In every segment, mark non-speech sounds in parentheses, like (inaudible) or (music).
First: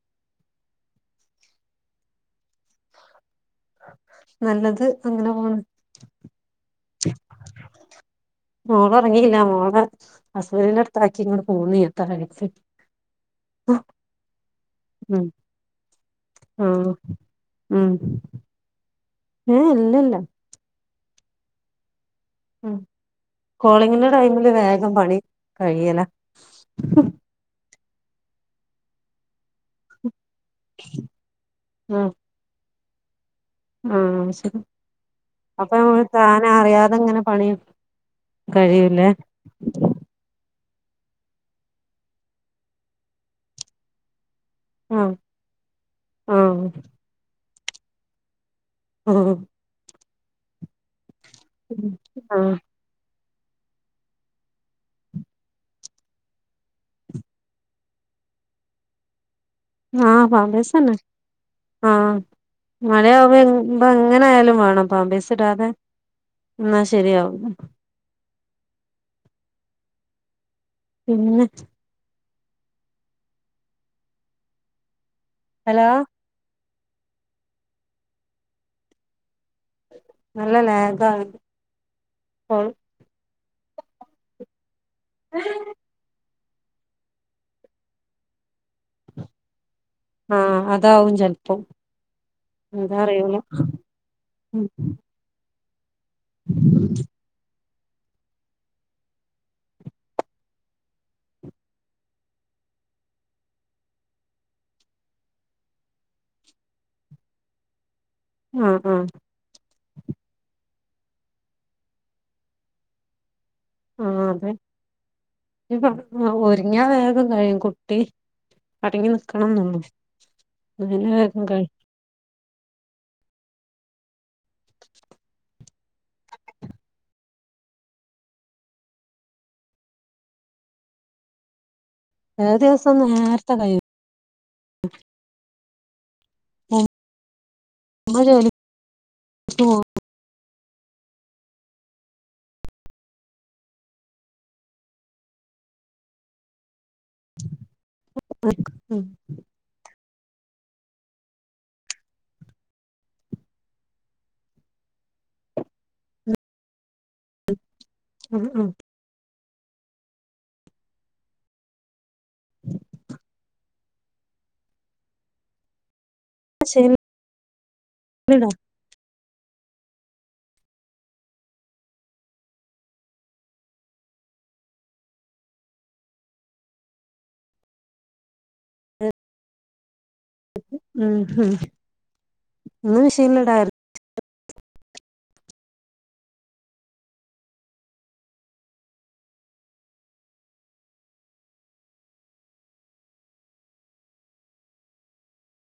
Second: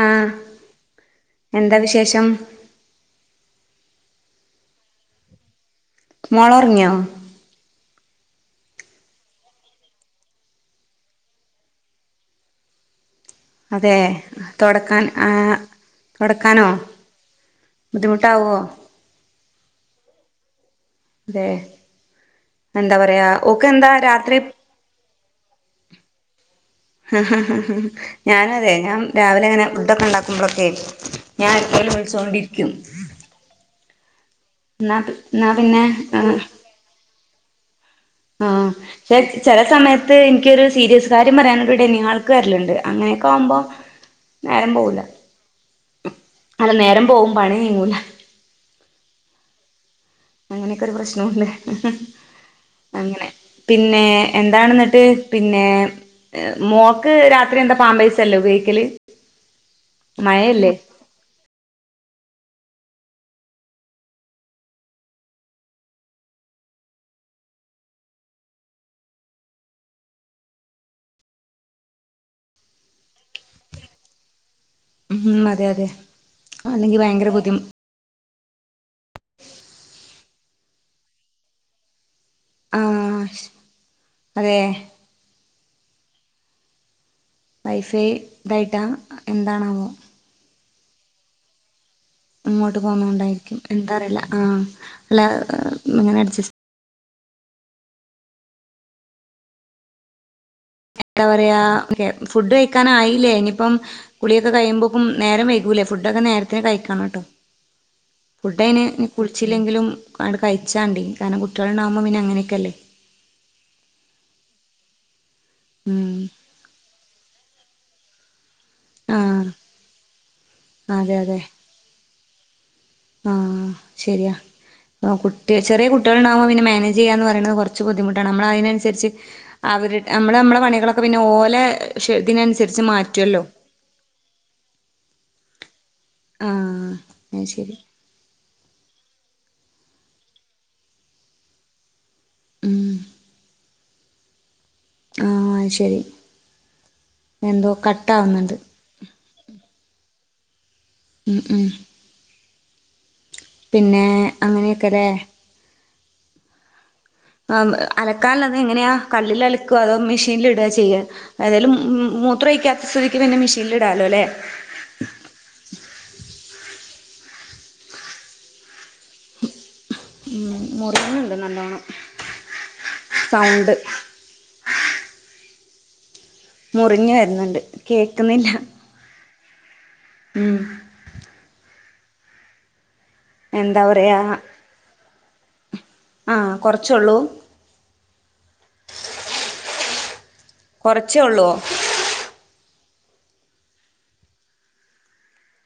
ആഹ എന്താ വിശേഷം നല്ലത് അങ്ങനെ പോണ് മോളോർഗോയു മോള ഉറങ്ങില്ല മോളെ ഹസ്ബന്ഡറിന്റെ അടുത്താക്കി ഇങ്ങെ പോന്നീ അതെ തുടക്കാൻ ഉം ആ കടക്കാനോ ആഹ് ബുദ്ധിമുട്ടാവുവോ ഹ ഇല്ലല്ല അതെ ഉം എന്താ പറയാ ഒക്കെ എന്താ രാത്രി കഴയല്ല ഹ് ഹ ഞാന അതെ ഞാൻ രാവിലെ അങ്ങനെ ഫുഡൊക്കെ ഉണ്ടാക്കുമ്പോഴൊക്കെ ഞാൻ എപ്പഴും വിളിച്ചോ കൊണ്ട ഇരിക്കും. ആ ശരി എന്നാ എന്നാ അപ്പൊ പിന്നെ താന അറിയാതെങ്ങനെ പണി ആഹ കഴിയൂല്ലേ പക്ഷെ ചില സമയത്ത് എനിക്കൊരു സീരിയസ് കാര്യം പറയാന ഇവിടനി ആൾക്കല്ലുണ്ട് അങ്ങനെയൊക്കെ ആവുമ്പോ നേരം പോവൂല ആഹ അല്ല നേരം പോവും പണി കയൂല ഹി ഉഹ അങ്ങനെയൊക്കെ ഒരു പ്രശ്നംണ്ട് ആഹ് അങ്ങനെ പിന്നെ എന്താണെന്നിട്ട് പിന്നെ മോക്ക് രാത്രി എന്താ പാമ്പൈസല്ലേ ഉപയോഗിക്കല് ആഹ് മഴയല്ലേ പമ്പസന ആഹ മഴയാവുമ്പോ എങ്ങനെ ആയാലും വേണം പാമ്പേസ് ഇടാതെ എന്ന ശരിയാവും പിന്നെ ഉം അതെയതെ ഹലോ അല്ലെങ്കിഭയങ്കര ബുദ്ധിമു നല്ല നേതാണ് ആഹ് ശ് അതെ വൈഫൈ തായിട്ടാ എന്താണാവോ താവും ചെൽപ്പം ഇങ്ങോട്ടു പോന്നോണ്ടായിരിക്കും എന്താ അറിയില്ല ആഹ് ഉം അല്ല ഇങ്ങനെ അഡ്ജസ്റ്റ് എന്താപറയാ ഫുഡ് കഴിക്കാറായില്ലേ ഇനിയിപ്പം കുളിയൊക്കെ കഴിയുമ്പോപ്പും നേരം വൈകൂലേ ഫുഡൊക്കെ നേരത്തിന് കഴിക്കണംട്ടോ ആഹ് ഫുഡതിന് ആഹ് കുളിച്ചില്ലെങ്കിലും ആണ്ട് കഴിച്ചാണ്ടി കാരണം കുട്ടികള്ണ്ടാകുമ്പോ പിന്നെ അങ്ങനെയൊക്കെയല്ലേ ആഹ് അതെ (unintelligible) ഉം ഒരുങ്ങിയാ വേഗം കഴിയും കുട്ടി ആഹ് അടങ്ങിനിക്കണംന്നുള്ളോ അല്ലങ്കി അതെ അതെ വേഗം കഴി ആഹ് ശരിയാ ആഹ് കുട്ടി ചെറിയ കുട്ടികള്ണ്ടാവുമ്പോ പിന്നെ മാനേജ് ചെയ്യാ എന്നുപറയണതു കൊറച്ചു ബുദ്ധിമുട്ടാണ് നമ്മള് അതിനനുസരിച്ച് അവരറ്റ് നമ്മള്നമ്മളെ പണികളൊക്കെ പിന്നെ ഓലേ ചെല പക്ഷേതിനനുസരിച്ച് ദിവസം മാറ്റുമല്ലോ നേരത്തെ കഴിയും (unintelligible) അത് ശരി മ്മജോലിക്കുപോവോ ഉം ആഹ് അഹ്ശരി എന്തോ കട്ടാവുന്നുണ്ട് ഉം ഉം ഉം പിന്നെ അങ്ങനെയൊക്കെലേ ആഹ് ഉം അലക്കാനുള്ളത് ഉം എങ്ങനെയാ കല്ലിലലക്കോ അതോ മെഷീൻല്ടാചെയ്യാ ഏതായാലും ഉം ഉം മൂത്രമൊഴിക്കാത്ത സ്ഥിതിക്ക് പിന്നെ മിഷീല്ല് ടാലോല്ലേ (unintelligible) ഉം മുറിയ്ന്ന്ണ്ട് നല്ലോണം സൗണ്ട് മുറിഞ് വെര്ന്ന്ണ്ട് കേക്ക്ന്നില്ല ഉം ഹും എന്താ പറയാ ആ കൊർച്ചൊള്ളൂ കൊർച്ചേള്ളോ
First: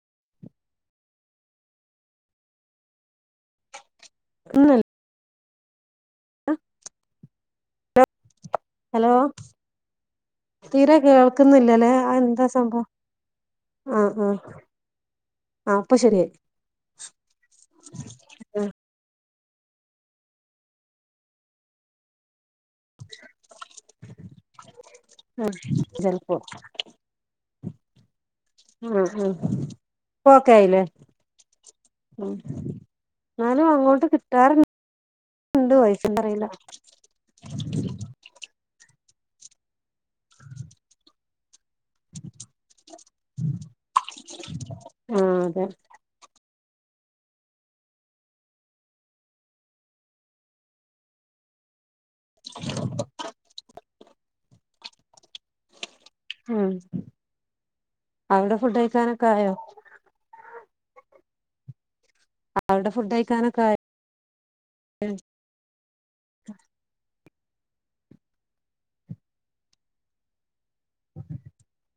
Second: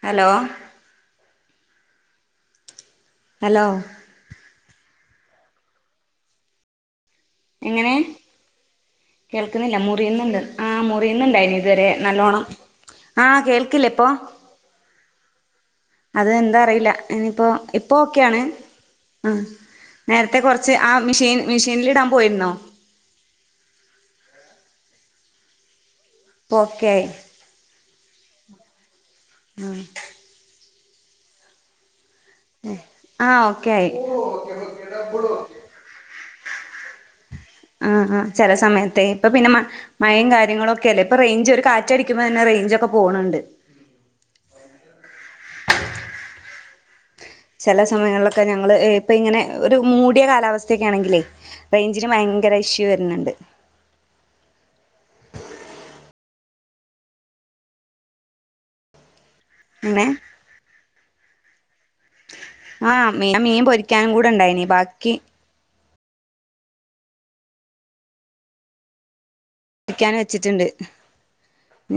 ഹലോ ഹലോ (unintelligible) എങ്ങനെ ഹലോ കേൾക്ക്ന്നില്ല മുറിയ്ന്ന്ണ്ട് ആ തീരെ മുറിയുന്നുണ്ടായിന്നു ഇതുവരെ കേൾക്കുന്നില്ലല്ലേ നല്ലോണം അതെന്താ സംഭവം ആ കേൾക്കില്ലേ ഇപ്പൊ ആഹ് ആഹ് ആഹ് ഇപ്പൊ അത് ശരിയായി എന്താറില്ല ഇനിയിപ്പോ ഇപ്പോ ഓക്കെയാണ് ആഹ് ആ നേരത്തെകൊർച്ച് ആ മിഷീൻ മിഷീനിലിടാൻ പോയിരുന്നോ ആ ചെൽപ്പോ ഇപ്പൊ ഓക്കെ ആയി ആ ആ ഇപ്പോക്കായിലേ ഉം ആ ന്നാലും ഓക്കെ ആയി അങ്ങോട്ട് കിട്ടാറ്ണ്ട് വൈസന്തറിയില്ല ആ ആ ചെല സമയത്തെ ഇപ്പൊ പിന്നെ മ മഴേ കാര്യങ്ങളൊക്കല്ലേ ഇപ്പൊറെയ്ഞ്ചൊരു കാ ടിക്കുമ്പോന്നെ റെയ്ഞ്ചൊക്കെ പോണ്ണ്ട് ആഹ് അതെ ചെല സമയങ്ങളിലൊക്കെ ഞങ്ങള് ഇപ്പൊങ്ങനെ ഒരു മൂട്യ കാലാവസ്ഥക്ക്യാണെങ്കിലേ റെയ് ഞ്ചിന് ഭയങ്കര ഇഷ്യു വെര്ണ് ണ്ട് ഉം അവിടെ ഫുഡ് കഴിക്കാനൊക്കെയായോ? അങ്ങനെ അവിടെ ആ ഫുഡ് മീ മീൻ കഴിക്കാനൊക്കെ പൊരിക്കാനും കൂടെ ഇണ്ടായിനീ ആയോ ബാക്കി ചിക്കൻ വെച്ച്ട്ട്ണ്ട്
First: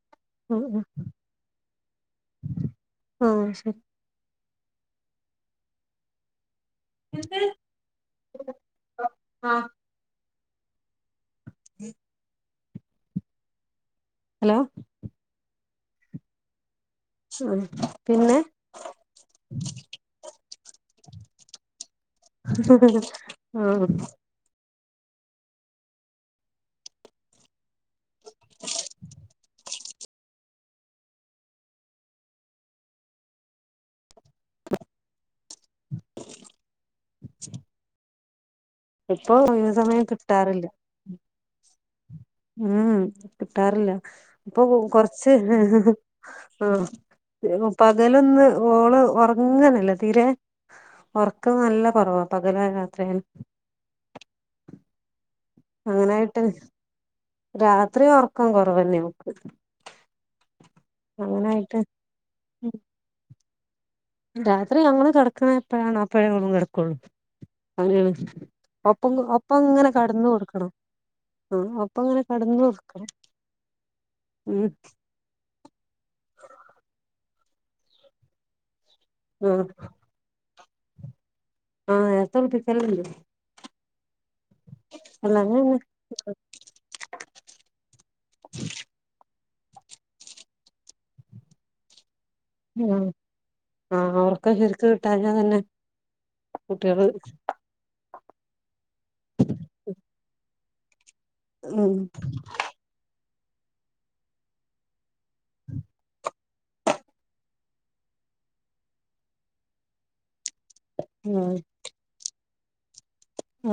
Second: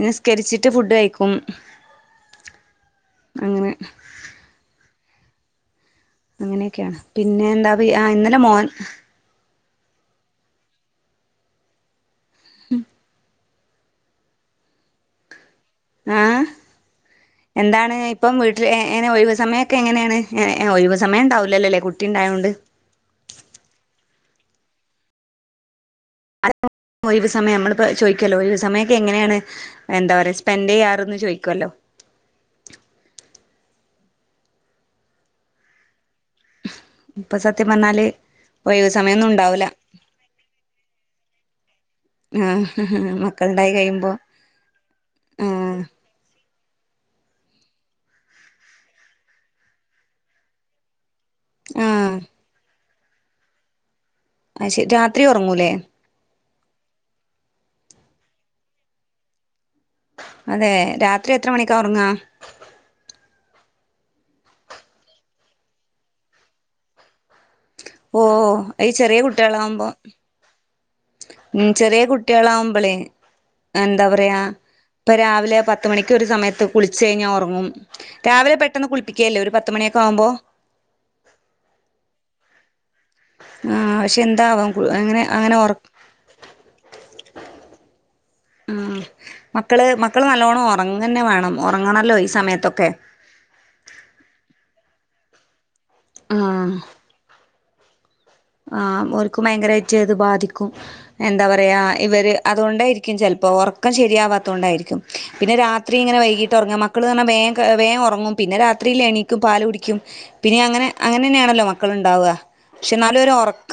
നിസ്കരിച്ചിട്ട് ഫുഡ് കഴിക്കും ആ അങ്ങനെ ശെരി. അങ്ങനെക്കെയാണ് പിന്നെ എന്താ ഇന്നലെ മോൻ മ്. ഹലോ? ആ ഉം എന്താണ് പ്പം പിന്നെ വീട്ട്ൽ ഏ എങ്ങനെ ഒഴിവ്സമയൊക്കെങ്ങനേണ്, ഏ ഒഴിവ് സമയംണ്ടാവൂലല്ലോ ലെ കുട്ടിണ്ടായോണ്ട്. ആ അലോ. ഒഴിവ് സമെയം അമ്മളിപ്പോ ചോയ്ക്കല്ലോ ഒഴിവ് സമയൊക്കെ എങ്ങനേണ്, എന്താ പറയാ സ്പെൻഡെയ്യാറ്ന്ന് ചോയിക്കല്ലോ ഇപ്പസത്യമ്പർഞ്ഞാല് ഇപ്പൊ ഒയിവ് സമയം കിട്ടാറില്ല്യ. ആ ഉം മക്കളുണ്ടായി കിട്ടാറില്ല കഴിയുമ്പോ പ്പൊ കൊറച്ച് ആ ആ പകലൊന്ന് ഓള് ഒറങ്ങെന്നില്ല തീരേ ഒറക്കം നല്ല ആ കൊറവാ പകലായാ രാത്രി ആയാലു (unintelligible) അങ്ങനെയിട്ട്, രാത്രി ഒറക്കം കൊറവല്ലേ ഓക്ക്. അതേ രാത്രി എത്ര മണിക്കാ അങ്ങനായിട്ട് ഒറങ്ങാ? രാത്രി ഞങ്ങള് കെടക്ക്ണെ എപ്പഴാണോ അപ്പഴേ ഓളും കെടക്കൊള്ളൂ. ഓ (inaudible) ഈ ഒപ്പ ചെറിയ കുട്ടികളാവുമ്പോ ഒപ്പങ്ങനെ കടന്ന് കൊട്ക്കണം. ഉം ചെറ്യേ കുട്ട്യേളാവുമ്പളേ ന്താ പറയാ ഉം ഇപ്പ രാവിലെ പ പത്ത് മണിക്ക് ഒര് സമെയത്ത് കുളിച്ച് കഴിഞ്ഞാ ഒറങ്ങും. രാവിലെ പെട്ടെന്ന് കുളിപ്പിക്കേല്ലേ ആ ഒരു പത്തുമണ്യോക്കെ ആവുമ്പോ? ആ നേര്ത്തുളിപ്പിക്കല്ണ്ട്. ആ ക്ഷെ എന്താവാം അങ്ങനെ അല്ലാതെ അങ്ങനെ ഒർ തന്നെ ഉം. മക്കള് മക്കള് നല്ലോണം ഒറങ്ങെന്നെ വേണം ഒറങ്ങണല്ലോ ല്. ആ ഒറക്ക ശെരിക്ക് കിട്ടാഞ്ഞാ തന്നെ കുട്ട്യേള് ആ ഓൽക്കും ഭയങ്കരായിറ്റ് അത് ബാധിക്കും. എന്താ പറയാ ഉം ഇവര്, അതോണ്ടായിർക്കും ചെലപ്പോ ഒറക്കം ശെരിയാവാത്തോണ്ടായിര്ക്കും. പിന്നെ രാത്രിങ്ങനെ വൈകി (inaudible) മക്കള് പറഞ്ഞാ വേം കെ വേം ഒറങ്ങും പിന്നെ രാത്രില് എണീക്കും പാല് കുടിക്കും പിന്നെ അങ്ങനെ ഉം അങ്ങനെന്നെയാണല്ലോ മക്കള്ണ്ടാവാ ക്ഷെന്നാലും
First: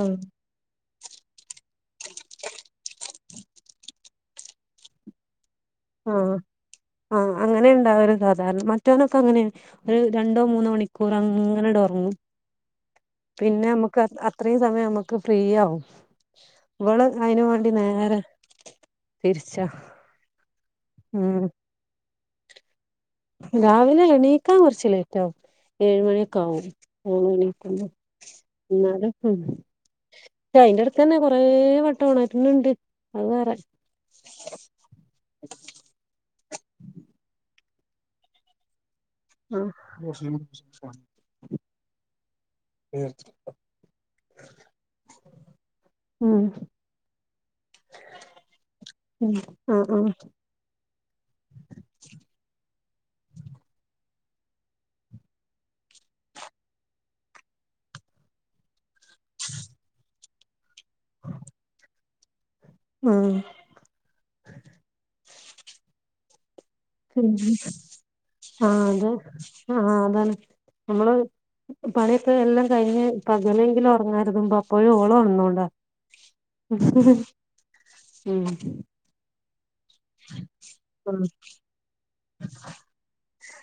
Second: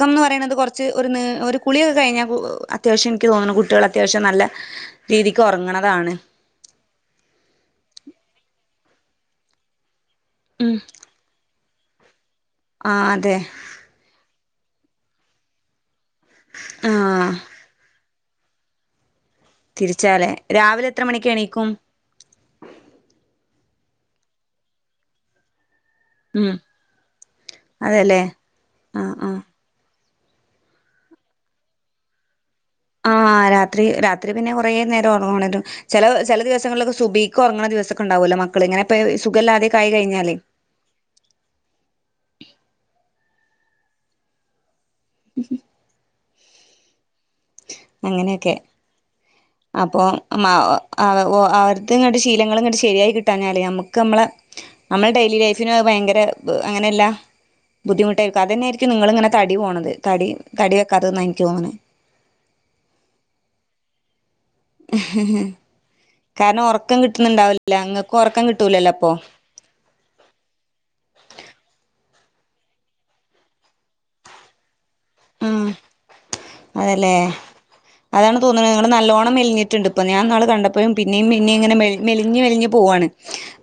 ഉം കൊറ ച്ച് ഒരു ന് കുളിയൊക്കെ കഴിഞ്ഞാ കു അത്യാവശ്യം ഇൻക്ക് തോന്ന്ണ് കുട്ട്യേൾ അത്യാവശ്യം നല്ല രീതി ആ ആ അങ്ങനേണ്ടാവല് സാധാരണ മറ്റോ നൊക്കെ അങ്ങനെ ഒരു രണ്ടോ മൂന്നോ ഉം മണിക്കൂറ അങ്ങനെട് ഒറങ്ങും. ആഹ് അതെ പിന്നെ അമ്മക്ക് അ അത്രേം സമയം അമ്മക്ക് ഫ്രീയാവും. ഇവള് ആഹ് അയിനുംവാണ്ടി നേരെ തിരിച്ചാ തിരിച്ചാലേ, രാവിലെ എത്ര മണിക്ക് ഉം എണീക്കും? രാവിലെ എണീക്കാൻ കൊറച്ച് ലേറ്റാവും. ഏഴ് മണ്യൊക്കെ ഉം ആവും ഓള് എണീക്കുമ്പോ അതെല്ലേ ന്നാലും ആഹ് ആഹ് അയിന്റെടുത്തെന്നെ കൊറേ വട്ടം ഒണര്ണിണ്ട് ആ രാത്രി രാത്രിപിന്നെ കൊറേ നേരഒണരും ചെല ചെല ദിവസങ്ങളിലൊക്കെ സുബിക്കൊർ ങ്ങ്ണ ദിവസ ക്കെണ്ടാവോല്ലോ മക്കള്ങ്ങനെ ആ. (inaudible) മ് അങ്ങനെക്കെ ഉം ആഹ് ആഹ് അപം മ വ് അ അവർതെങ്ങട് ശീലങ്ങളങ്ങട് ശീ ശെരിആയി കിട്ടാഞ്ഞാല് അമുക്ക് അമ്മള അമ്മള ഡെയ്ലി ലൈഫിനു അത് ഭയങ്കര അങ്ങനെല്ല ബുദ്ധിമുട്ടായ്ക്കും അതന്നെആയിരിക്കും നിങ്ങള് ങ്ങനെ തടി പോണത് തടി തടി വെക്കാത്തെ ന്നാ എനിക്ക്ഓന്ന്ണ് ആ കാരണം ഒറക്കം പിന്നെ കിട്ട്ണണ്ടാഊല ങ്ങക്ക് ഒറക്കം കിട്ടൂലല്ലോ പ്പൊ ന്നമ്മ്ള് പണിഒക്കെ എല്ലം കഴിഞ്ഞ് പകലെങ്കിലും ഒറങ്ങാര്തുമ്പം ആ അതലേ അതാണ് ഉം തോന്ന്ണ് ങ്ങള് ന്നല്ലോണം മെൽഞ്ഞി ട്ട്ണ്ട് പ്പം ഞാ ന്നാള് കണ്ടപ്പെഴും പിന്നെം ആഹ് പിന്നിം ങ്ങനെ മെൽ മെലിഞ് മെലിഞ്ഞു പോവാണ്,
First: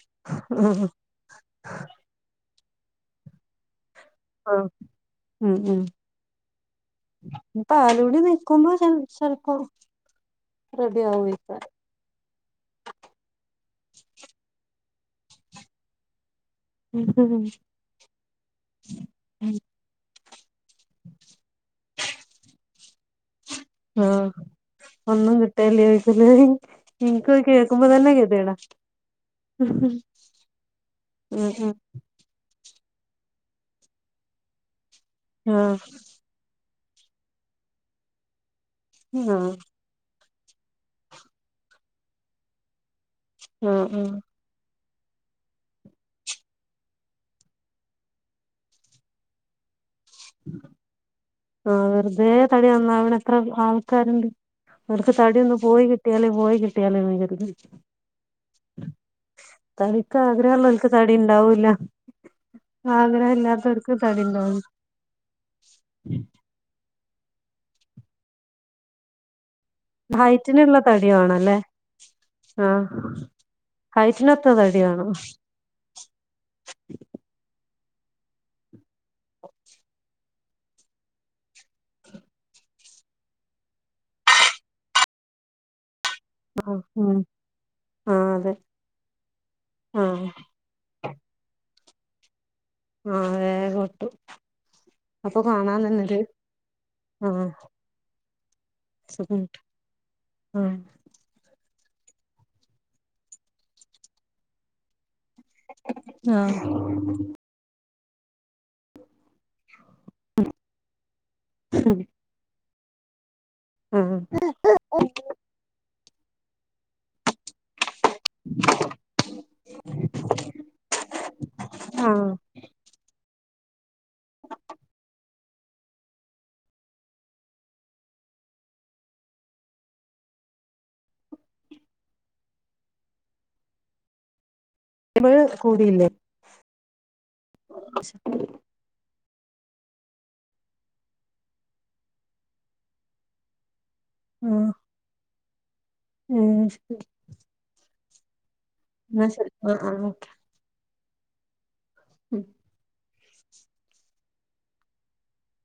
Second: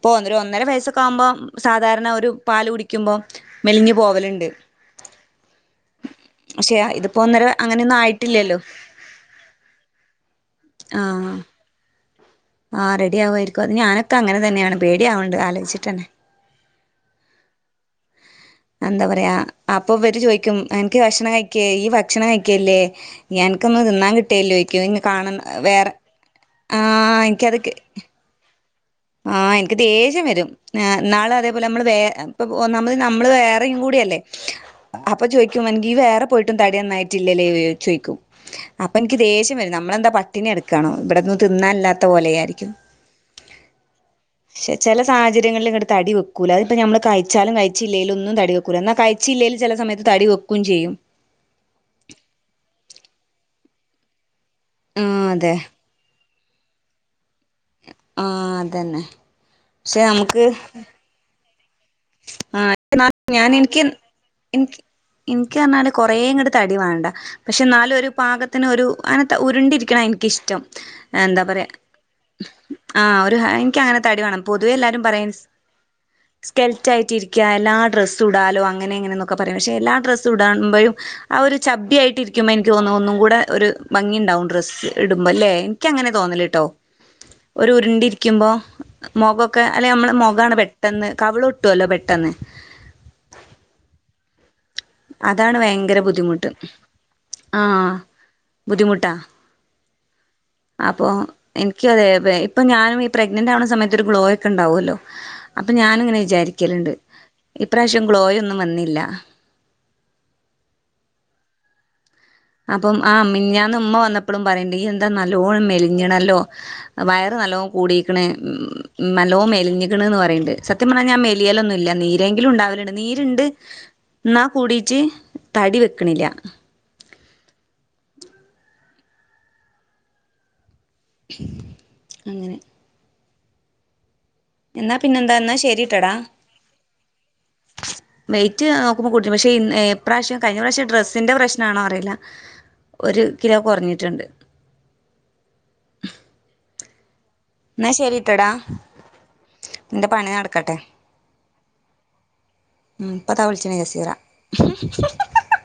പ്പൊ ഒര് ഒരൊന്നര ആഹ് വയസ്സൊക്കാ അമ്പം സാധാരണ ഒരു പാല് കുടിക്യുമ്പോ മെലിഞ് പോ ആ മ് മ് പക്ഷെ ഇതിപ്പോ ഒന്നര അങ്ങനെയൊന്നും പാലൂടി ആയിട്ടില്ലല്ലോ നിക്കുമ്പോ ചെൽ ചെൽപ്പൊ റെഡി ആഹ് (unintelligible) പേടിആവ്ണ്ട് ആലോയ്ചിട്ടന്നെ എന്താ പറയ്ക അപ്പംവര് ചോയ് ക്യും എൻക്ക് ഭഷണം കഴിക്കെ യ്യ് ഭക്ഷണം കഴിക്കേ ല്ല്യെ ഞാൻക്കൊന്നും തിന്നാം ആഹ് കിട്ടേല്ല്യേഓയ്ക്കും ഇങ് ഒന്നും കാണ്ന്ന വേറെ ആ ഇൻ ദ് കേക്കുമ്പോതന്നെ കെതിടാ ആ എൻക്ക് ദേഷ്യം വെരും ന്നാ ന്നാള് അതേപോലെ ഉം അമ്മള് വേ ങ്ക് പോ നമ്മ് നമ്മ്ള് വേറിം കൂടിയെല്ലെ, അപ്പം ചോയ്ക്കും ആഹ് നിനക്കീ വേറ പോയ്ട്ട് തടി അന്നായ്റ്റില്ലലേ ചോയ്ക്കും അപ്പൻക്ക് ആഹ് ദേഷ്യം വെരും ന്നമ്മളെന്താ പ ട്ടിണി കിടക്കാണോ വിടൊന്നും തിന്നാല്ലാത്ത പോലെ യാരിക്കും ആ ആ ക്ഷെ ചെല സാഹചര്യങ്ങളില് ങ്ങട്ട് തടി വെക്കൂല അത്പ്പം ഞമ്മള് കഴ്ചാലും കഴ്ച്ചില്ലേലും ഒന്നും തടി വെക്കൂല ന്നാ കഴിച്ചില്ലേലും ചെല സമയത്ത് തടി വെക്കും ചെയ്യും ആ വെർതേ തടി ന്നന്നാവ്ണ എത്ര ആൾക്കാര്ണ്ട് അവർക്ക് ആഹ് അതെ തടിഒന്ന് പോയി കിട്ടിയാല് പോയി കിട്ടിയാല്ന്ന് കര്തും ആ അതന്നെ ക്ഷെ, തടിക്ക് അമുക്ക് ആഗ്രഹമുള്ളവർക്ക് തടി ഉണ്ടാവൂല്ല ആ ന്നാ ആഗ്രഹം ഞാൻ ഇൻക്കിൻ ഇല്ലാത്തവർക്ക് തടി ഉണ്ടാവും ഇൻകി ഇൻക്ക് അർഞ്ഞാല് കൊറെ ങ്ങട്ട് തടി വാണ്ട പക്ഷെ ന്നാലു ഒരു പാകത്തിന് ഒരു അങ്നത്തെ ഉരുണ്ടിപ്പ് രിക്ക്ണാ എൻക്കിഷ്ടം ഹൈറ്റിനുള്ള തടി എന്താ വേണല്ലേ പറയാ ആ ഒരു ഹെനിക്ക് അങ്ങനെ തടി വേണം ഹൈറ്റിനൊത്ത പൊതുവെ തടി എല്ലാരും വേണം പറയും സ്റ്റെ ഫിറ്റായ്റ്റിരിക്കാ എല്ലാ ഡ്രസ്സു ടാലോ അങ്ങനെ ങ്ങനെന്നൊക്കെ പറയും പക്ഷെ എല്ലാ ഡ്രസ്സു ടാ ൺമ്പഴും ആ ഒര് ചബ്ബി ആയിട്ടിരിക്കുമ്പോ എനിക്ക് തോന്നും ഒന്നും കൂടെ ഒരു ഭംഗിണ്ടാവും ഡ്രസ്സ് ഇടുമ്പം ല്ലേ ക്കി അങ്ങനെ തോന്നല് ട്ടോ ആ ഉം ഒരു ആ ഉരുണ്ടിരിക്യുമ്പോ അതെ മൊഖൊക്കെ അല്ലെ ആ അമ്മളെ മൊഖാണ് പെട്ടെന്ന് ളൊട്ടുല്ലോ പെട്ടെന്ന് ആ വേഗം ഒട്ടും അപ്പൊ അതാണ് കാണാൻ വയങ്കര തന്നൊരു ബുദ്ധിമുട്ട് ആ ബുദ്ധിമുട്ടാ സുഖണ്ട് ആ അപം എൻ ക്യു അതേ പ്പേ ഇപ്പം ഞാനും ഈ പ്രഗ്നന്റ് ആവ്ണ സമയത്ത് ഒരു ഗ്ലോയൊക്കെ ഇണ്ടാവല്ലോ അപ്പം ഞാാനുങ്ങനെ ആ വിചാരിക്കല്ണ്ട് ഇപ്രാവ്ശ്യം ഗ്ലോയൊന്നും വന്നില്ല മ് അപം ആ മിഞാന്ന് ഉമ്മ വന്നപ്പളും പറീണ്ട് യ്യ് എന്താ ന്നല്ലോണം മേൽ ഞിണല്ലോ വയറ് ന്നല്ലോം കൂടി ക്ക്ണ് (unintelligible) ന്നല്ലോം മെൽഞിക്ക്ണ് ന്ന് പറീണ്ട് സത്യം പർഞ്ഞാ ഞാം മെലിയലൊന്നുല്ല ആ ആ ന്നീരെങ്കിലും ണ്ടാവല്ണ്ട് ന്നി ഈര്ണ്ട് ന്നാ കൂടീട്ട് തടി വെക്ക്ണില്ല അങ്ങനെ എന്നാ പിന്നെന്താ ഇന്നാ കൂടിയില്ലേ ശരിട്ടടാ വെയിറ്റ് നോക്കുമ്പോ പക്ഷെ ഇന്ന് ഈ ഇപ്രാവശ്യം കഴിഞ പ്രവിശ്യം ഡ്രസ്സിന്റെ പ്രശ്നാണോ അറില്ല ഒരു കിലോ കൊറഞ് റ്റ്ണ്ട് മ്മ് ന്നാ ശരിട്ടടാ ആ ആ നിന്റെ പണി നടക്കട്ടെ (unintelligible) മ് പ്പതാ വിളിച്ച്ണ് ജസീറ മ് ഹ ഹ ഹ